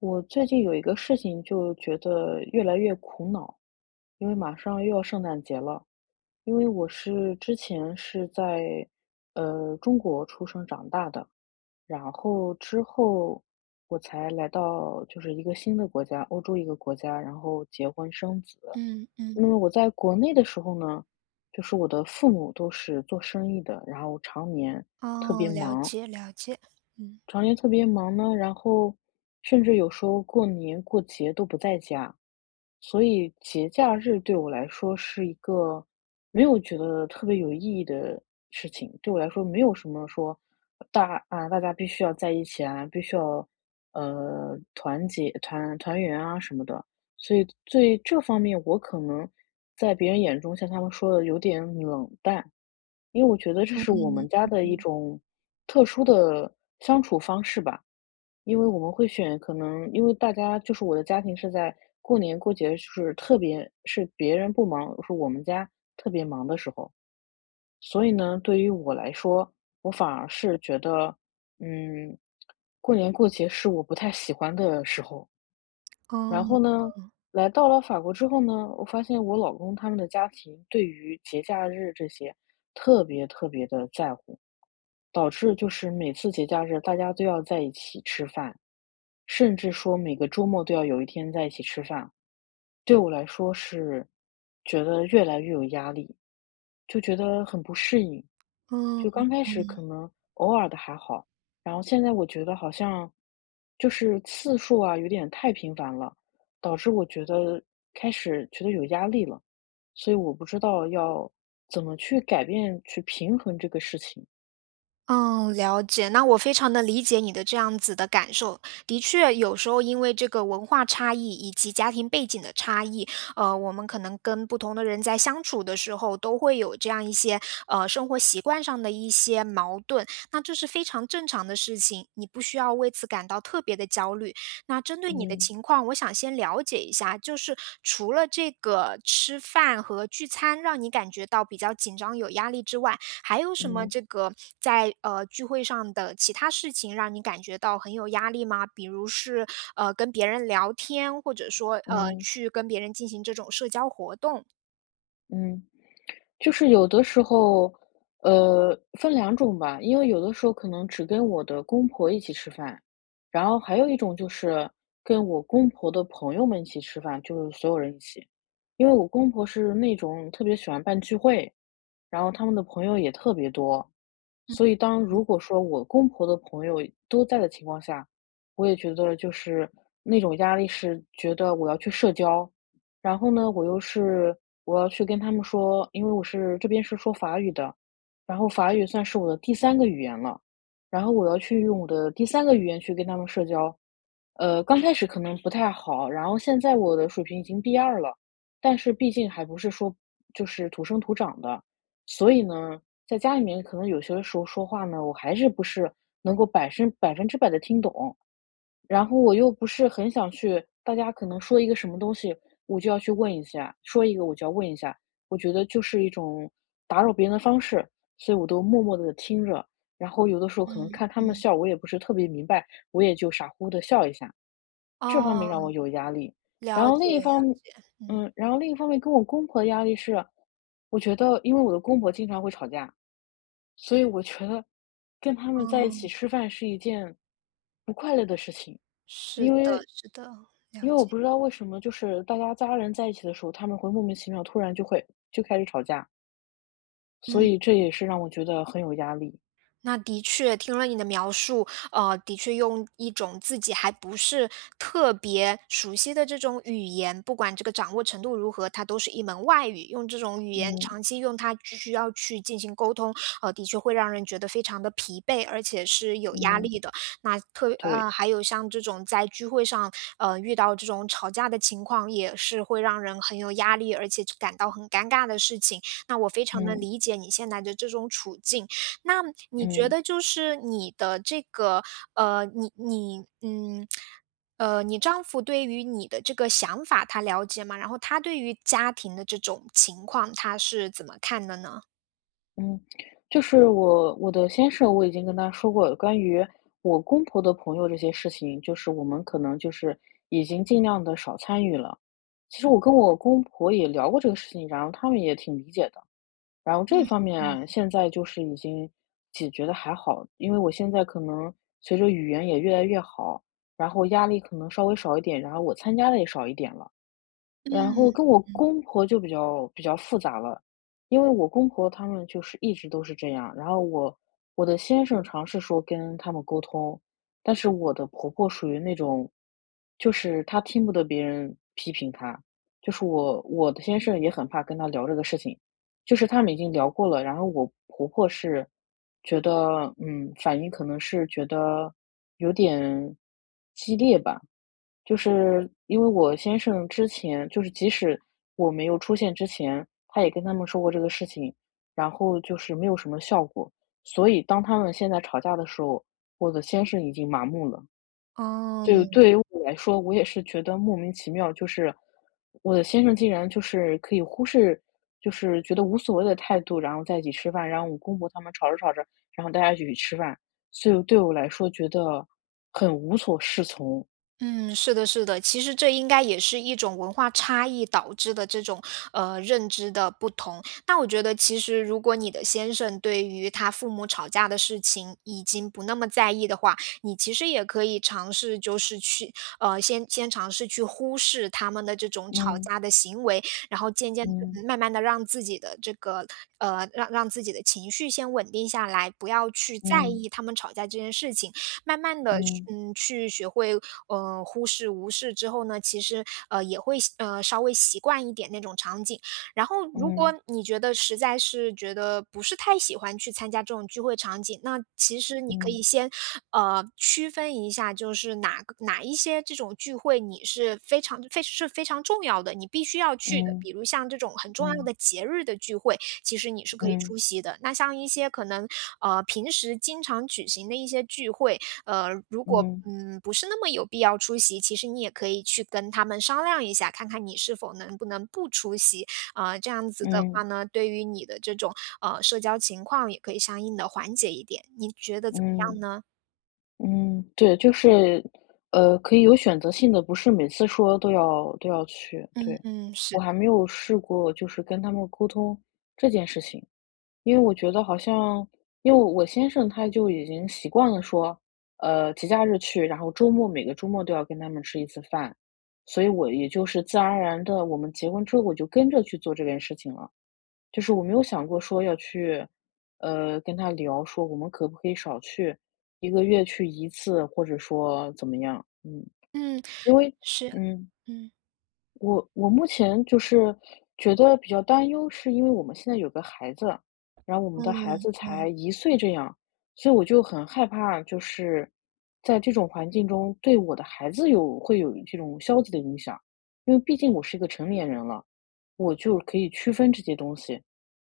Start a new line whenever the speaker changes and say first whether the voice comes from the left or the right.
left: 我最近有一个事情就觉得越来越苦恼，因为马上又要圣诞节了。因为我之前是在中国出生长大的，然后之后我才来到就是一个新的国家，欧洲一个国家，然后结婚生子。
right: 嗯嗯，
left: 那么我在国内的时候呢，就是我的父母都是做生意的，然后特别
right: 哦，了
left: 忙，
right: 解了解，嗯。
left: 常年特别忙呢，然后甚至有时候过年过节都不在家，所以节假日对我来说是一个没有觉得特别有意义的事情。对我来说，没有什么说大家必须要在一起啊，必须要团结、团团圆啊什么的。所以对这方面，我可能在别人眼中像他们说的有点冷淡，因为我觉得这
right: 嗯，
left: 是我们家的一
right: 嗯，
left: 种特殊的相处方式吧。因为我们会选可能因为大家就是我的家庭是在过年过节就是特别是别人不忙，是我们家特别忙的时候。所以呢，对于我来说，我反而是觉得，嗯，过年过节是我不太喜欢的时候。
right: 哦，
left: 然后呢，
right: 哦
left: 来到了法国之后呢，我发现我老公他们的家庭对于节假日这些特别特别的在乎。导致就是每次节假日大家都要在一起吃饭，甚至说每个周末都要有一天在一起吃饭，对我来说是觉得越来越有压力，就觉得很不适应。
right: 哦，
left: 就
right: 嗯
left: 刚开始可
right: 嗯。
left: 能偶尔的还好，然后现在我觉得好像就是次数啊有点太频繁了，导致我觉得开始觉得有压力了，所以我不知道要怎么去改变去平衡这个事情。
right: 嗯，了解。那我非常的理解你的这样子的感受。的确，有时候因为这个文化差异以及家庭背景的差异，我们可能跟不同的人在相处的时候，都会有这样一些，生活习惯上的一些矛盾，那这是非常正常的事情，你不需要为此感到特别的焦虑。那针对你的
left: 嗯
right: 情况，我想先了解一下，就是除了这个吃饭和聚餐让你感觉到比较紧张有压力之外，还有什么
left: 嗯。
right: 这个在聚会上的其他事情让你感觉到很有压力吗？比如是跟别人聊天，或者说
left: 嗯
right: 去跟别人进行这种社交活动？
left: 嗯，就是有的时候，分两种吧，因为有的时候可能只跟我的公婆一起吃饭，然后还有一种就是跟我公婆的朋友们一起吃饭，就是所有人一起。因为我公婆是那种特别喜欢办聚会，然后他们的朋友也特别多，所以当如果说我公婆的朋友都在的情况下，我也觉得就是那种压力是觉得我要去社交，然后呢，我又是我要去跟他们说，因为我是这边是说法语的，然后法语算是我的第三个语言了，然后我要去用我的第三个语言去跟他们社交，刚开始可能不太好，然后现在我的水平已经 B2了，但是毕竟还不是说就是土生土长的，所以呢，在家里面可能有些时候说话呢，我还是不是能够百分之百的听懂，然后我又不是很想去，大家可能说一个什么东西，我就要去问一下，说一个我就要问一下，我觉得就是一种打扰别人的方式，所以我都默默的听着，然后有的时候可能
right: 嗯
left: 看他们
right: 嗯。
left: 笑，我也不是特别明白，我也就傻乎乎的笑一下，这方面让
right: 哦，
left: 我有压力。然
right: 了
left: 后
right: 解
left: 另一
right: 了
left: 方
right: 解，嗯
left: 嗯，然后另一方面跟我公婆的压力是，我觉得因为我的公婆经常会吵架，所以我觉得跟他们在一起
right: 嗯，
left: 吃饭是一件不快乐的事情，
right: 是
left: 因
right: 的
left: 为
right: 是的，了
left: 因为我
right: 解，
left: 不知道为什么，就是大家家人在一起的时候，他们会莫名其妙突然就开始吵架，所
right: 嗯。
left: 以这也是让我觉得很有压力。
right: 那的确，听了你的描述，的确用一种自己还不是特别熟悉的这种语言，不管这个掌握程度如何，它都是一门外语。用这种语言
left: 嗯
right: 长期用它，需要去进行沟通，的确会让人觉得非常的疲惫，而且是有压
left: 嗯，
right: 力的。那特
left: 对，
right: 呃，还有像这种在聚会上，遇到这种吵架的情况，也是会让人很有压力，而且感到很尴尬的事情。那我非常能
left: 嗯
right: 理解你现在的这种处境。那你觉
left: 嗯。
right: 得就是你的这个，呃，你你嗯，你丈夫对于你的这个想法他了解吗？然后他对于家庭的这种情况，他是怎么看的呢？
left: 嗯，就是我的先生，我已经跟他说过关于我公婆的朋友这些事情，就是我们可能就是已经尽量的少参与了。其实我跟我公婆也聊过这个事情，然后他们也挺理解的。然后
right: 嗯
left: 这方面
right: 嗯
left: 啊现在就是已经解决的还好，因为我现在可能随着语言也越来越好，然后压力可能稍微少一点，然后我参加的也少一点了。然
right: 嗯。
left: 后跟我公婆就比较复杂了，因为我公婆他们就是一直都是这样，然后我的先生尝试说跟他们沟通，但是我的婆婆属于那种，就是她听不得别人批评她，就是我的先生也很怕跟她聊这个事情，就是他们已经聊过了，然后我婆婆是觉得，反应可能是觉得有点激烈吧，就是因为我先生之前，就是即使我没有出现之前，他也跟他们说过这个事情，然后就是没有什么效果，所以当他们现在吵架的时候，我的先生已经麻木了。就
right: 哦。
left: 对于我来说，我也是觉得莫名其妙，就是我的先生竟然就是可以忽视，就是觉得无所谓的态度，然后在一起吃饭，然后我公婆他们吵着吵着，然后大家一起去吃饭，所以对我来说觉得很无所适从。
right: 嗯，是的，是的，其实这应该也是一种文化差异导致的这种认知的不同。那我觉得，其实如果你的先生对于他父母吵架的事情已经不那么在意的话，你其实也可以尝试，就是去先尝试去忽视他们的这种吵
left: 嗯
right: 架的行为，然后渐渐
left: 嗯
right: 慢慢的让自己的这个让自己的情绪先稳定下来，不要去在
left: 嗯
right: 意他们吵架这件事情。慢慢的，
left: 嗯
right: 去学会，忽视、无视之后呢，其实，也会稍微习惯一点那种场景。然后如果
left: 嗯
right: 你觉得实在是觉得不是太喜欢去参加这种聚会场景，那其实你可
left: 嗯
right: 以先，区分一下，就是哪一些这种聚会你是非常重要的，你必须要去的。
left: 嗯
right: 比如像这种很重要的
left: 嗯
right: 节日的聚会，其实你是可以
left: 嗯
right: 出席的。那像一些可能，平时经常举行的一些聚会，如果
left: 嗯
right: 不是那么有必要出席，其实你也可以去跟他们商量一下，看看你是否能不能不出席。这样子
left: 嗯
right: 的话
left: 嗯
right: 呢，对于你的这种社交情况也可以相应的缓解一点。你觉得怎么
left: 嗯。
right: 样呢？
left: 嗯，对，就是，可以有选择性的，不是每次说都要去。对，
right: 嗯，
left: 我
right: 是，
left: 还没有试过，就是跟他们沟通这件事情，因为我觉得好像，因为我先生他就已经习惯了说，节假日去，然后周末每个周末都要跟他们吃一次饭，所以我也就是自然而然的，我们结婚之后我就跟着去做这件事情了。就是我没有想过说要去，跟他聊说我们可不可以少去一个月去一次，或者说怎么样，嗯。
right: 嗯，
left: 因为
right: 是，
left: 嗯，
right: 嗯
left: 我目前就是觉得比较担忧，是因为我们现在有个孩子，然后我们
right: 嗯
left: 的孩子
right: 嗯。
left: 才一岁这样，所以我就很害怕，就是在这种环境中对我的孩子会有这种消极的影响。因为毕竟我是一个成年人了，我就可以区分这些东西。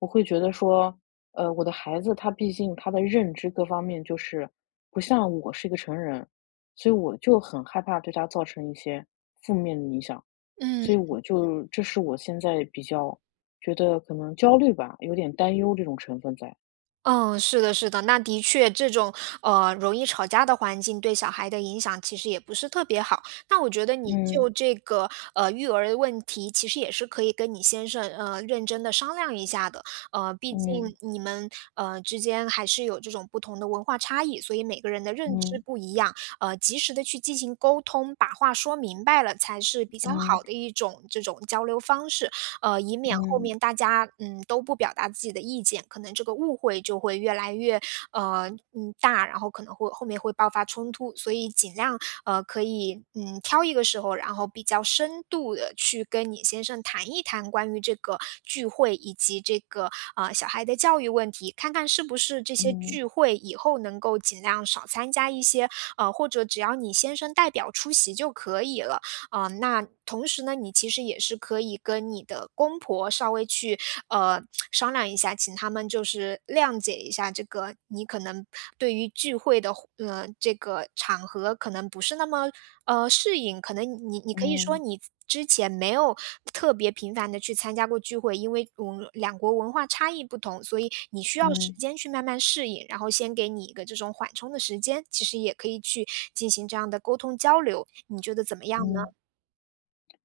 left: 我会觉得说，我的孩子他毕竟他的认知各方面就是不像我是一个成人，所以我就很害怕对他造成一些负面的影响，
right: 嗯。
left: 所以我就这是我现在比较觉得可能焦虑吧，有点担忧这种成分在。
right: 嗯，是的，是的，那的确，这种容易吵架的环境对小孩的影响其实也不是特别好。那我觉得你
left: 嗯
right: 就这个育儿的问题，其实也是可以跟你先生认真的商量一下的。毕
left: 嗯
right: 竟你们之间还是有这种不同的文化差异，所以每个人的认知
left: 嗯
right: 不一样。及时的去进行沟通，把话说明白了，才是比较
left: 嗯
right: 好的一种这种交流方式。以免后
left: 嗯
right: 面大家都不表达自己的意见，可能这个误会就会越来越大，然后可能会后面会爆发冲突，所以尽量可以挑一个时候，然后比较深度的去跟你先生谈一谈关于这个聚会以及这个小孩的教育问题，看看是不是这些
left: 嗯
right: 聚会以后能够尽量少参加一些，或者只要你先生代表出席就可以了，啊，那同时呢，你其实也是可以跟你的公婆稍微去呃商量一下，请他们就是谅解一下这个你可能对于聚会的这个场合可能不是那么适应，可能你可以说
left: 嗯
right: 你。之前没有特别频繁的去参加过聚会，因为两国文化差异不同，所以你需
left: 嗯
right: 要时
left: 嗯
right: 间去慢慢适应，然后先给你一个这种缓冲的时间，其实也可以去进行这样的沟通交流，你觉得怎么样呢？
left: 嗯。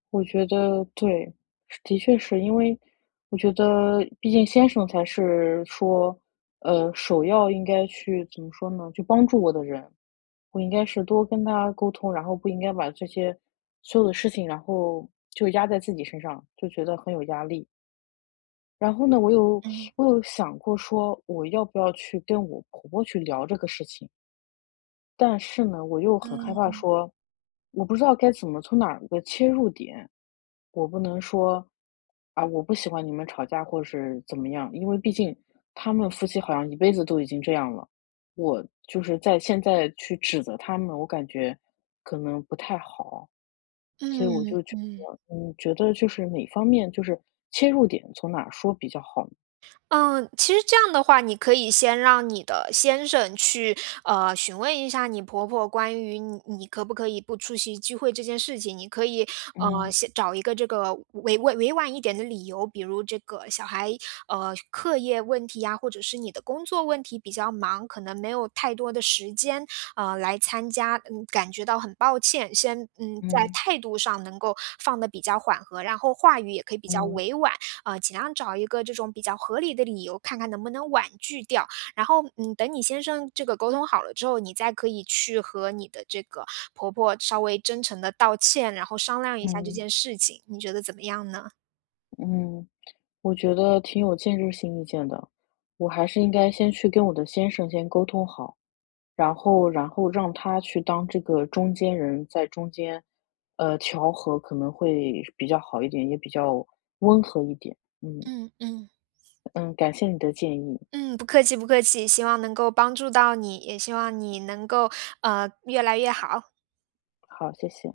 left: 我觉得对，是的确是因为我觉得，毕竟先生才是说，首要应该去怎么说呢？去帮助我的人，我应该是多跟他沟通，然后不应该把这些所有的事情，然后就压在自己身上，就觉得很有压力。然后呢，我有
right: 嗯，
left: 我有想过说，我要不要去跟我婆婆去聊这个事情？但是呢，我又很害怕
right: 嗯，
left: 说，我不知道该怎么从哪儿个切入点。我不能说，啊，我不喜欢你们吵架或是怎么样，因为毕竟他们夫妻好像一辈子都已经这样了。我就是在现在去指责他们，我感觉可能不太好，所以我
right: 嗯，
left: 就觉
right: 嗯，
left: 得，觉得就是哪方面就是切入点从哪儿说比较好呢？
right: 嗯，其实这样的话，你可以先让你的先生去，询问一下你婆婆关于你可不可以不出席聚会这件事情。你可以，
left: 嗯
right: 先找一个这个委婉一点的理由，比如这个小孩，课业问题呀，或者是你的工作问题比较忙，可能没有太多的时间，来参加，感觉到很抱歉。先，在
left: 嗯
right: 态度上能够放的比较缓和，然后话语也可以比较
left: 嗯
right: 委婉。尽量找一个这种比较合理的理由，看看能不能婉拒掉。然后，等你先生这个沟通好了之后，你再可以去和你的这个婆婆稍微真诚的道歉，然后商量一下这
left: 嗯
right: 件事情，你觉得怎么样呢？
left: 嗯。我觉得挺有建设性意见的，我还是应该先去跟我的先生先沟通好，然后让他去当这个中间人，在中间，调和可能会比较好一点，也比较温和一点。嗯
right: 嗯嗯。
left: 嗯，感谢你的建议，
right: 嗯，不客气不客气，希望能够帮助到你，也希望你能够越来越好。
left: 好，谢谢。